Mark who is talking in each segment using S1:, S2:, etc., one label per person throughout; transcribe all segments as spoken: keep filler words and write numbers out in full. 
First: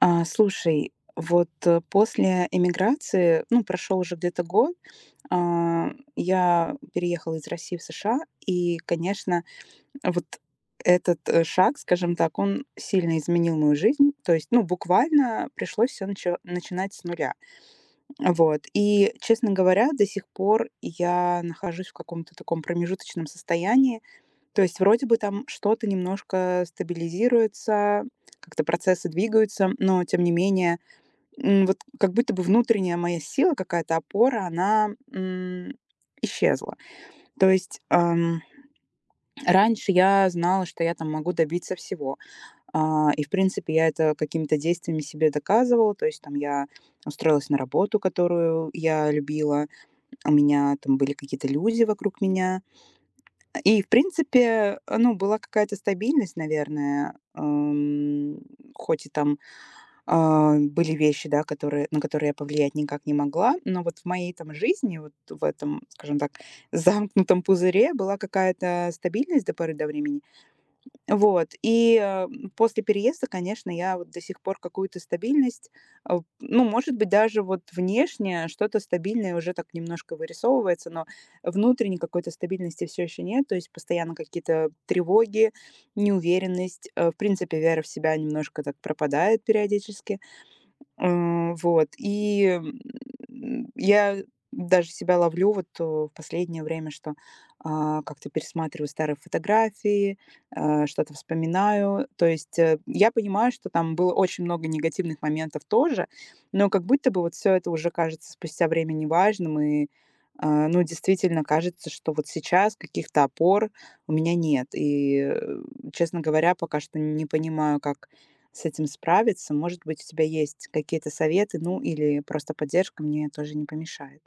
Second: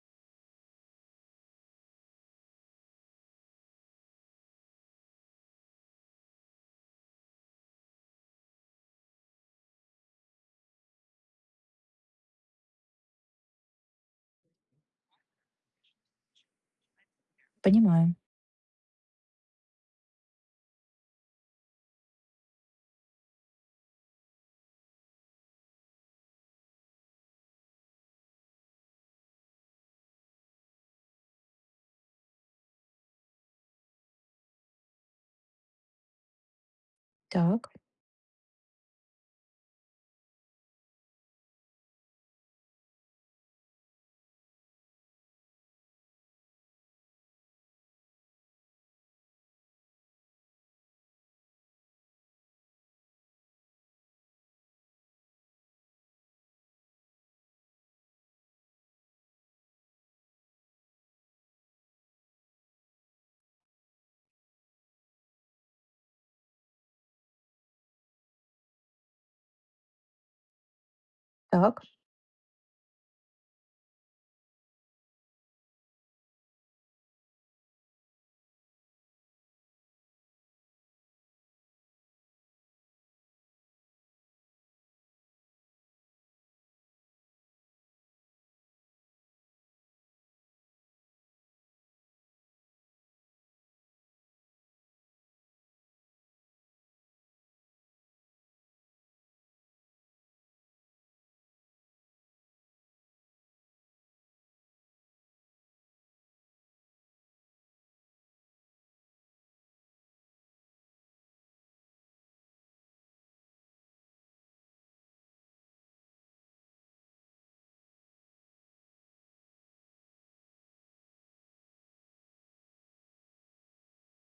S1: А, слушай, вот, э, после эмиграции, ну, прошел уже где-то год, а, я переехала из России в США, и, конечно, вот этот, э, шаг, скажем так, он сильно изменил мою жизнь. То есть, ну, буквально пришлось все начинать с нуля.
S2: Понимаю.
S1: Вот. И, честно говоря, до сих пор я нахожусь в каком-то таком промежуточном состоянии. То есть вроде бы там что-то немножко стабилизируется, как-то процессы двигаются, но тем не менее. М, вот как будто бы внутренняя моя сила, какая-то опора, она, м, исчезла. То
S2: Так,
S1: есть, ам, раньше я знала, что я там могу добиться всего. А, и, в принципе, я это какими-то действиями себе доказывала. То есть там я устроилась на работу, которую я любила. У меня там были какие-то люди вокруг меня. И, в принципе, э, ну, была какая-то стабильность, наверное, эм, хоть и там А, были вещи, да, которые на которые я повлиять никак не могла. Но вот в моей там жизни, вот в этом, скажем так, замкнутом пузыре была какая-то стабильность до поры до времени. Вот.
S2: так.
S1: И, э, после переезда, конечно, я вот до сих пор какую-то стабильность, э, ну, может быть, даже вот внешне что-то стабильное уже так немножко вырисовывается, но внутренней какой-то стабильности все еще нет. То есть постоянно какие-то тревоги, неуверенность, э, в принципе, вера в себя немножко так пропадает периодически. Э, вот. И, м, я даже себя ловлю вот, э, в последнее время, что, а, как-то пересматриваю старые фотографии, э, что-то вспоминаю. То есть, э, я понимаю, что там было очень много негативных моментов тоже, но как будто бы вот все это уже кажется спустя время неважным, и, а, ну, действительно кажется, что вот сейчас каких-то опор у меня нет. И, э, честно говоря, пока что не понимаю, как с этим справиться. Может быть, у тебя есть какие-то советы, ну или просто поддержка мне тоже не помешает.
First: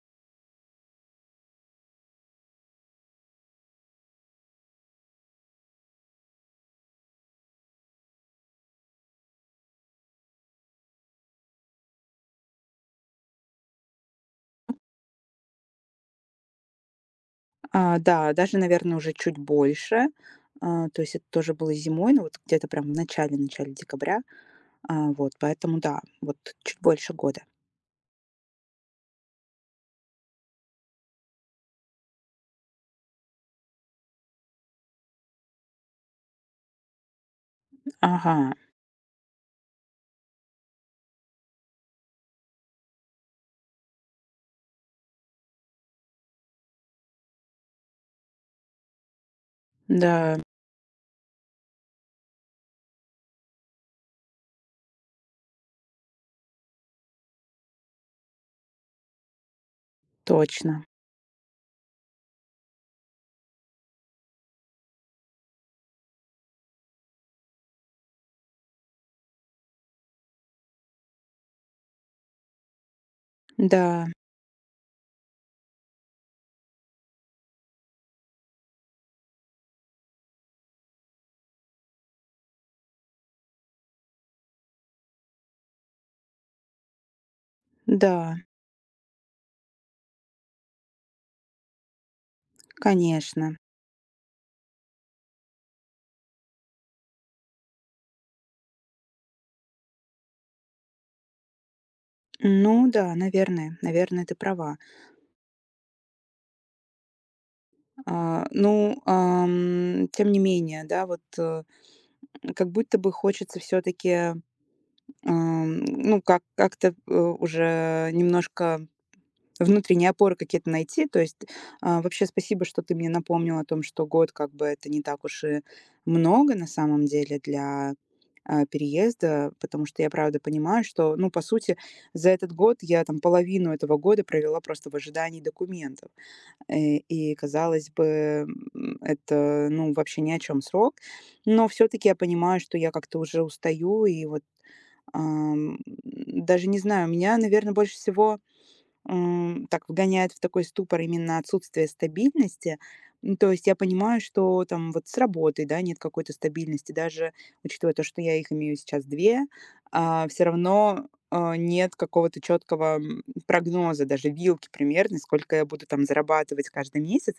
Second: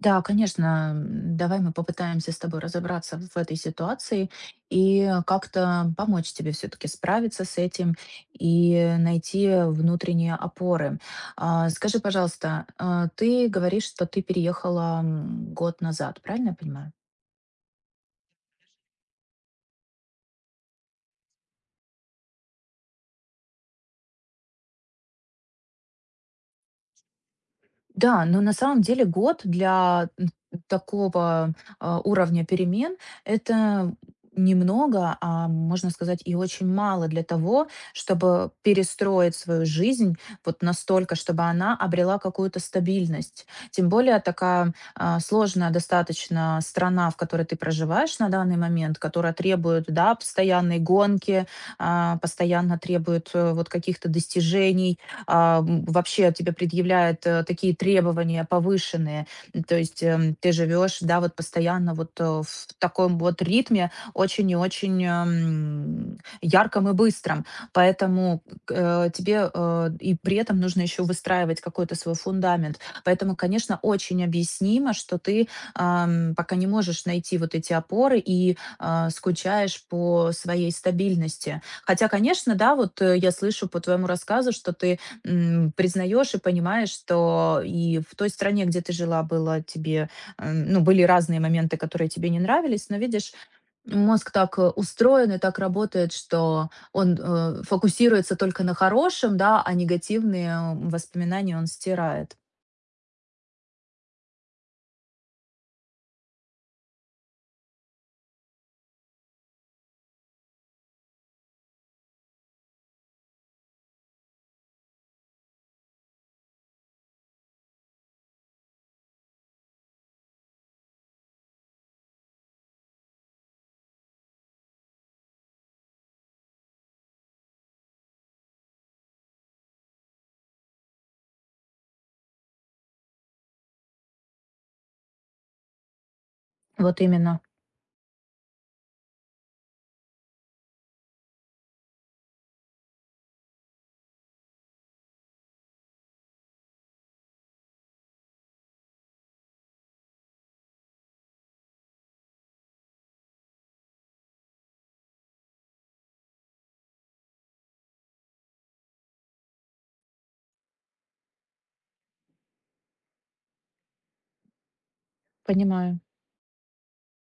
S2: Да, конечно, м, давай мы попытаемся с тобой разобраться в этой ситуации и э, как-то помочь тебе все-таки справиться с этим и найти внутренние опоры. А, Скажи, пожалуйста, а, ты говоришь, что ты переехала м, год назад, правильно я понимаю?
S1: А, да, даже, наверное, уже чуть больше. А, то есть это тоже было зимой, но вот где-то прям в начале-начале декабря. А, вот, поэтому да, вот чуть больше года.
S2: Да, но на самом деле год для м, такого а, уровня перемен это немного, а можно сказать и очень мало для того, чтобы
S1: Ага,
S2: перестроить свою жизнь вот настолько, чтобы она обрела какую-то стабильность. Тем более такая а, сложная достаточно страна, в которой ты проживаешь на данный момент, которая требует, да,
S1: да,
S2: постоянной гонки, а, постоянно требует э, вот каких-то достижений, а, м, вообще тебе предъявляет, э, такие требования повышенные. М, то есть, эм, ты
S1: точно.
S2: живешь, да, вот постоянно вот, э, в таком вот ритме, очень и очень, эм, ярком и быстром. Поэтому к э, тебе, э, и при этом нужно еще выстраивать какой-то свой фундамент. Поэтому, конечно,
S1: Да,
S2: очень объяснимо, что ты, ам, пока не можешь найти вот эти опоры и, а, скучаешь по своей стабильности. Хотя, конечно, да, вот, э, я слышу по твоему рассказу, что ты, м, признаешь и понимаешь, что и в той
S1: да,
S2: стране, где ты жила, было тебе, эм, ну, были разные моменты, которые тебе не нравились, но видишь,
S1: конечно.
S2: мозг так э, устроен и так работает, что он э, фокусируется только на хорошем, да, а негативные воспоминания он стирает.
S1: Ну да, наверное, наверное, ты права. А, ну, ам, тем не менее, да, вот э, как будто бы хочется все-таки. Ам, ну, как как-то, э, уже немножко внутренние опоры какие-то найти. То есть, а, вообще спасибо, что ты мне напомнила о том, что год как бы это не так уж и много на самом деле для, а, переезда, потому что я правда понимаю, что, ну, по сути, за этот год я там половину этого года провела просто в ожидании документов. Э,
S2: Вот
S1: и,
S2: именно.
S1: казалось бы, м, это, ну, вообще ни о чем срок. Но все таки я понимаю, что я как-то уже устаю и вот. Ам, Даже не знаю, меня, наверное, больше всего, м, так вгоняет в такой ступор именно отсутствие стабильности. М, то есть я понимаю, что там вот с работой, да, нет какой-то стабильности. Даже учитывая то, что я их имею сейчас две, все равно, а, нет какого-то четкого прогноза, даже вилки примерно, сколько я буду
S2: Понимаю.
S1: там зарабатывать каждый месяц.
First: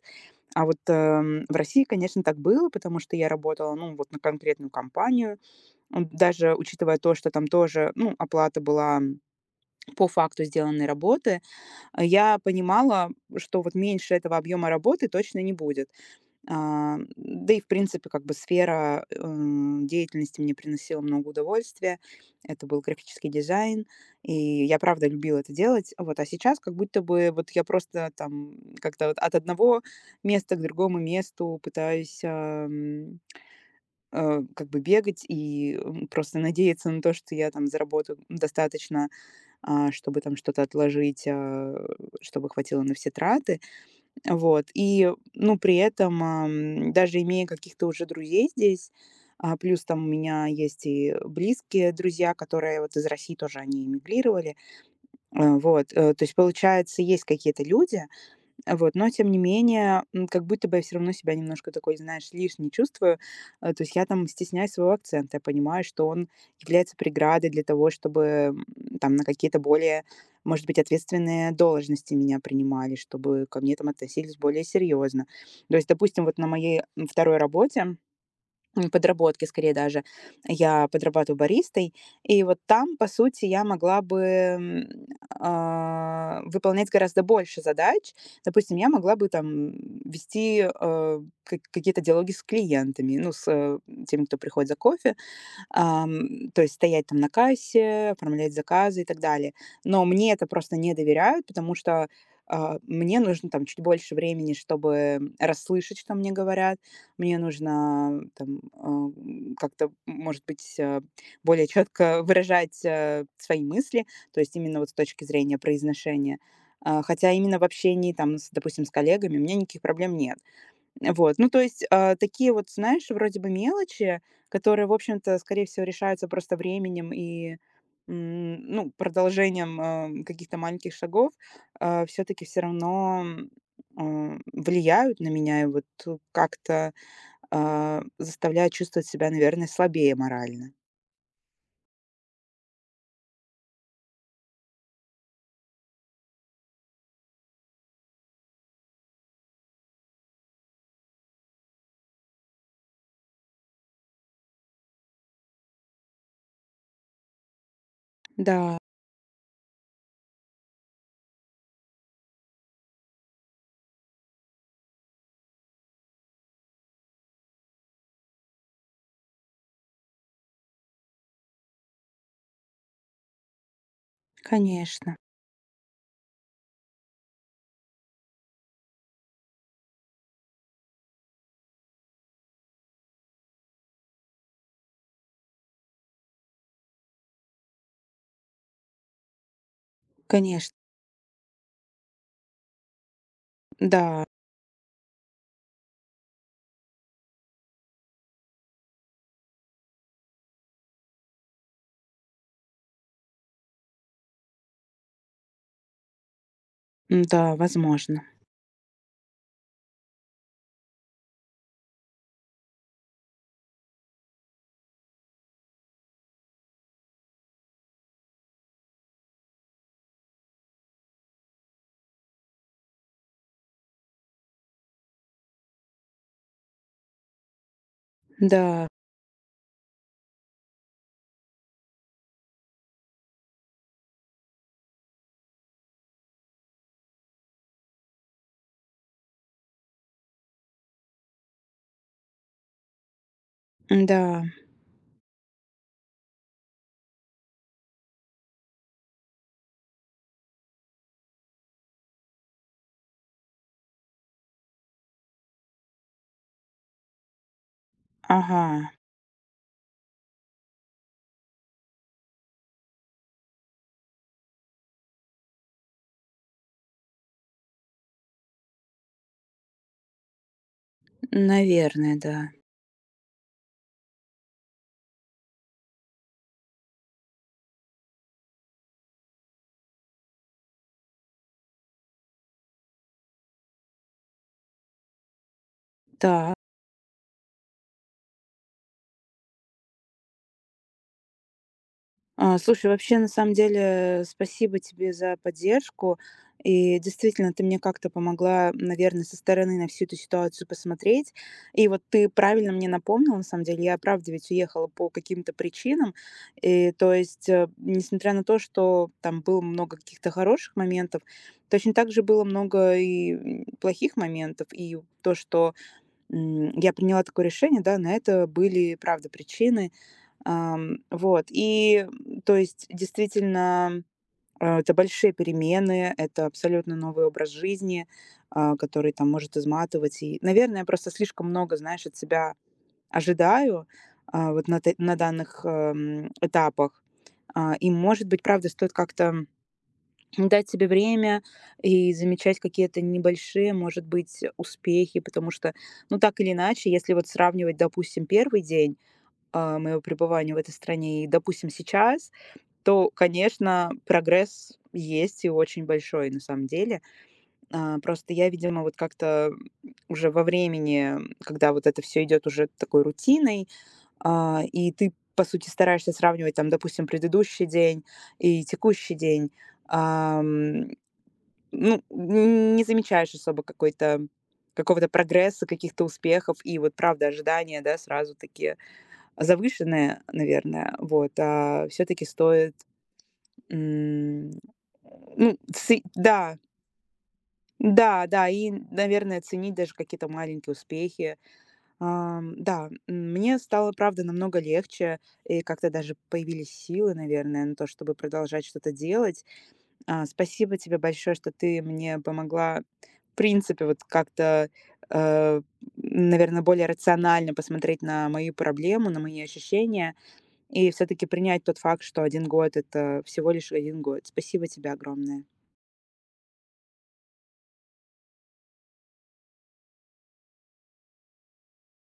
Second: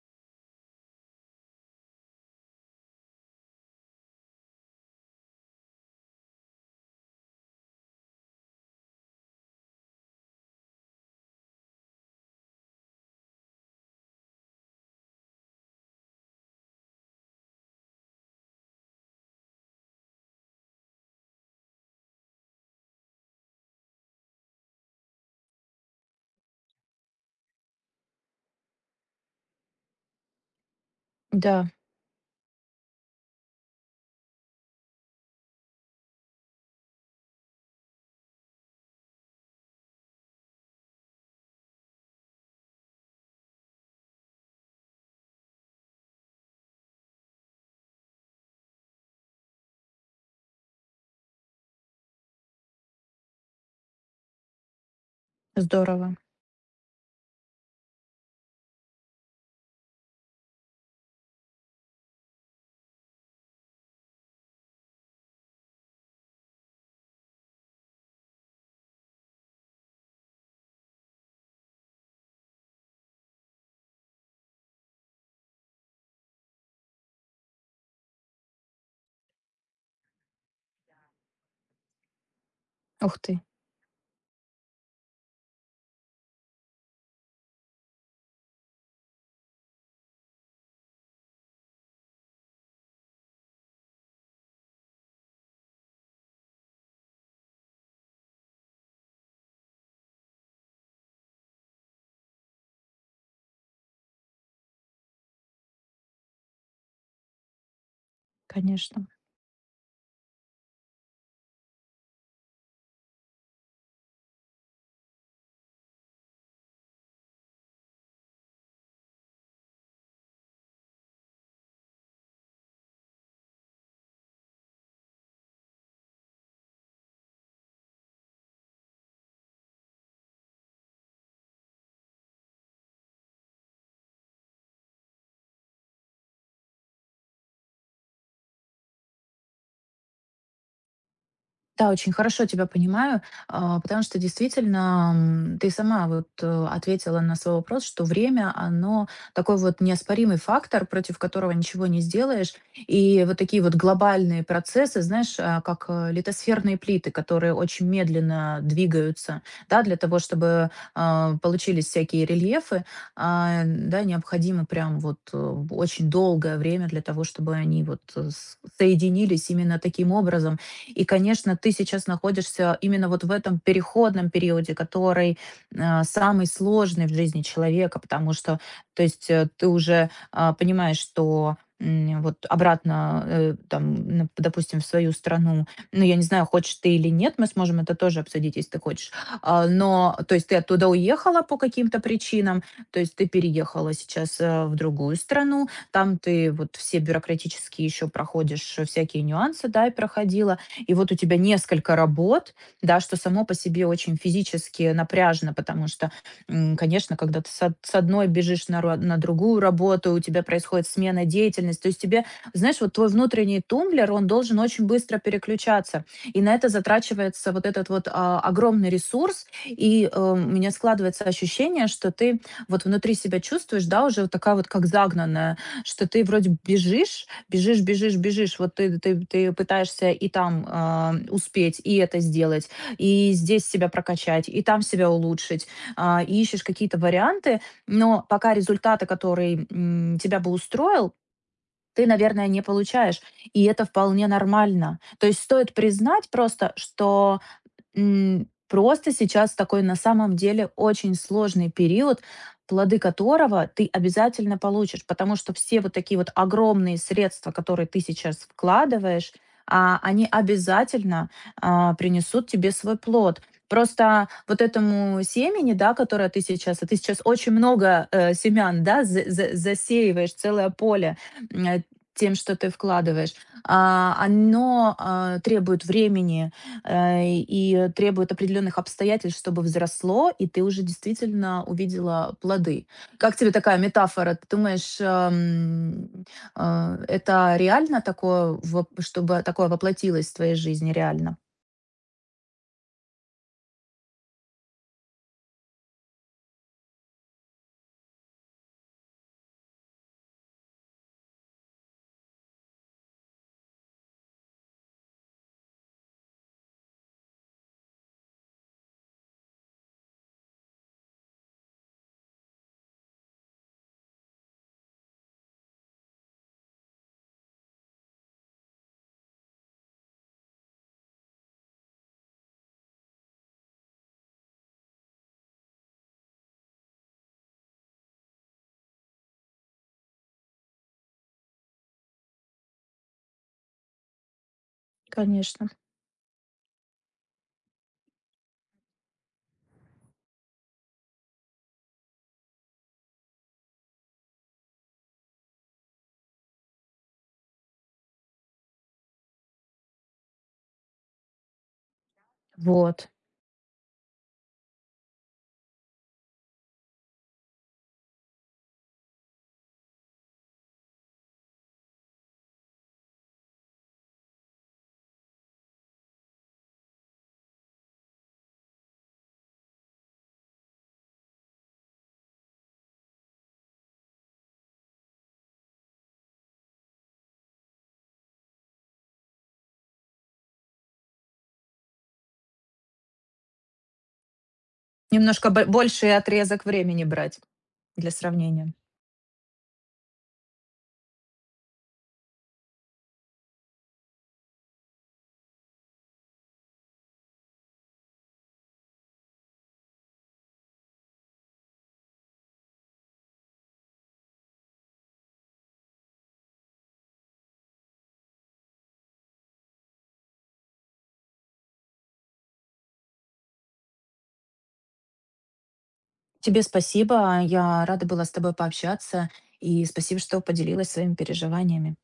S1: А вот, эм, в России, конечно, так было, потому что я работала, ну, вот на конкретную компанию. М, даже учитывая то, что там тоже, ну, оплата была по факту сделанной работы, а, я понимала, что вот меньше этого объема работы точно не будет. А, да и, в принципе, как бы сфера, эм, деятельности мне приносила много удовольствия. Это был графический дизайн, и я правда любила это делать. Вот, а сейчас как будто бы вот я просто там как-то вот от одного места к другому месту
S2: Да,
S1: пытаюсь, э, как бы бегать и, м, просто надеяться на то, что я там заработаю достаточно, а, чтобы там что-то отложить, а, чтобы хватило на все траты. Вот. И, ну, при этом, ам, даже имея каких-то уже друзей здесь, а, плюс там у меня есть и близкие друзья, которые вот из России тоже они эмигрировали. Э, вот, э,
S2: здорово.
S1: то есть, получается, есть какие-то люди, вот, но тем не менее, м, как будто бы я все равно себя немножко такой, знаешь, лишней чувствую. Э, то есть я там стесняюсь своего акцента. Я понимаю, что он является преградой для того, чтобы, м, там на какие-то более, может быть, ответственные должности меня принимали, чтобы ко мне там относились более серьезно. То есть, допустим, вот на моей, м, второй работе. М, подработки скорее даже. Я подрабатываю баристой, и вот там, по
S2: Ух ты,
S1: сути, я могла бы, м, а, выполнять гораздо больше задач. Допустим, я могла бы там вести, э, ка какие-то диалоги с клиентами, ну, с, э, теми, кто приходит за кофе, ам, то есть стоять там на кассе, оформлять заказы и так далее. Но мне это просто не доверяют, потому что а, мне нужно там чуть больше времени, чтобы расслышать, что мне говорят. Мне нужно там а,
S2: конечно.
S1: м, как-то, может быть, э, более четко выражать э, свои мысли, то есть именно вот с точки зрения произношения. А, Хотя именно в общении там, с, допустим, с коллегами у меня никаких проблем нет. Вот, ну, то есть, а, такие вот, знаешь, вроде бы мелочи, которые, в общем-то, скорее всего, решаются просто временем и, м, ну, продолжением, а, каких-то маленьких шагов, все таки все равно, м, а, влияют на меня и вот э, как-то, а, заставляют чувствовать себя, наверное, слабее морально.
S2: Да, очень хорошо тебя понимаю, а, потому что действительно, м, ты сама вот э, ответила на свой вопрос, что время, оно такой вот неоспоримый фактор, против которого ничего не сделаешь. И вот такие вот глобальные процессы, знаешь, а, как э, литосферные плиты, которые очень медленно
S1: Да,
S2: двигаются, да, для того, чтобы а, получились всякие рельефы, а, да, необходимо прям вот э, очень долгое время для того, чтобы они вот э, с- соединились именно таким образом и, конечно, ты сейчас находишься именно вот в этом переходном периоде,
S1: конечно,
S2: который э, самый сложный в жизни человека, потому что, то есть, э, ты уже а, понимаешь, что м, вот обратно, э, там, на- допустим, в свою страну, ну, я не знаю, хочешь ты или нет, мы сможем это тоже обсудить, если ты хочешь. А, но, то есть, ты
S1: конечно.
S2: оттуда уехала по каким-то причинам, то есть, ты переехала
S1: Да,
S2: сейчас э, в другую страну, там ты вот все бюрократические еще проходишь э, всякие нюансы, да, и проходила, и вот у тебя несколько работ, да, что само по себе очень физически напряжно, потому что, м, конечно, когда ты
S1: м-да,
S2: с од- с
S1: возможно.
S2: одной бежишь на, ро- на другую работу, у тебя происходит смена деятельности, то есть тебе, знаешь, вот твой внутренний тумблер, он должен очень быстро переключаться, и на это затрачивается вот этот вот а, огромный ресурс, и э, у меня складывается ощущение, что ты вот внутри себя чувствуешь, да, уже вот такая вот как загнанная, что ты вроде бежишь, бежишь, бежишь, бежишь. Вот
S1: Да,
S2: ты ты ты пытаешься и там, а, успеть, и это сделать, и здесь себя прокачать, и там себя улучшить. А, и ищешь какие-то варианты, но пока результата, который, м, тебя бы устроил, ты, наверное, не получаешь. И это вполне
S1: м-да,
S2: нормально. То есть стоит признать просто, что М, просто сейчас такой на самом деле очень сложный период, плоды которого ты обязательно получишь, потому что все вот такие вот огромные средства, которые ты сейчас
S1: ага,
S2: вкладываешь, а, они обязательно а, принесут тебе свой плод. Просто вот этому семени, да, которое ты сейчас, а ты сейчас очень много э, семян, да, за- за- засеиваешь целое поле м, э,
S1: наверное,
S2: тем,
S1: да.
S2: что ты вкладываешь, а, оно а, требует времени, э, и требует определенных обстоятельств, чтобы взросло, и ты уже действительно увидела плоды. Как тебе такая метафора? Ты думаешь, эм,
S1: Так.
S2: э, это реально такое, воп- чтобы такое воплотилось в твоей жизни реально?
S1: А, слушай, вообще, на самом деле, спасибо тебе за поддержку. И действительно, ты мне как-то помогла, наверное, со стороны на всю эту ситуацию посмотреть. И вот ты правильно мне напомнил на самом деле, я правда ведь уехала по каким-то причинам. И, то есть, э, несмотря на то, что там было много каких-то хороших моментов, точно так же было много и м, плохих моментов. И то, что м, я приняла такое решение, да, на это были, правда, причины. Ам, вот, и, то есть, действительно, а, это большие перемены, это абсолютно новый образ жизни, а, который там может изматывать. И, наверное, я просто слишком много, знаешь, от себя ожидаю, а, вот на, т- на данных
S2: Конечно.
S1: эм, этапах. А, и, может быть, правда, стоит как-то дать себе время и замечать какие-то небольшие, может быть, успехи, потому что, ну, так или иначе, если вот сравнивать, допустим, первый день, а, моего пребывания в этой стране и, допустим, сейчас, то,
S2: Вот.
S1: конечно, прогресс есть и очень большой на самом деле. А, просто я, видимо, вот как-то уже во времени, когда вот это все идет уже такой рутиной, а, и ты, по сути, стараешься сравнивать там, допустим, предыдущий день и текущий день, ам, ну, н- не замечаешь особо какой-то какого-то прогресса, каких-то успехов, и вот, правда, ожидания, да, сразу такие завышенная, наверное, вот, а все таки стоит, м,
S2: Немножко
S1: ну,
S2: бо-
S1: ци
S2: больший
S1: да,
S2: отрезок времени брать для
S1: да-да, и,
S2: сравнения.
S1: наверное, ценить даже какие-то маленькие успехи. Ам, да, м, мне стало, правда, намного легче, и как-то даже появились силы, наверное, на то, чтобы продолжать что-то делать. А, спасибо тебе большое, что ты мне помогла, в принципе, вот как-то, э, наверное, более рационально посмотреть на мою проблему, на мои ощущения. И все-таки принять тот факт, что один год - это всего лишь один год. Спасибо тебе огромное.
S2: Тебе спасибо, я рада была с тобой пообщаться, и спасибо, что поделилась своими переживаниями.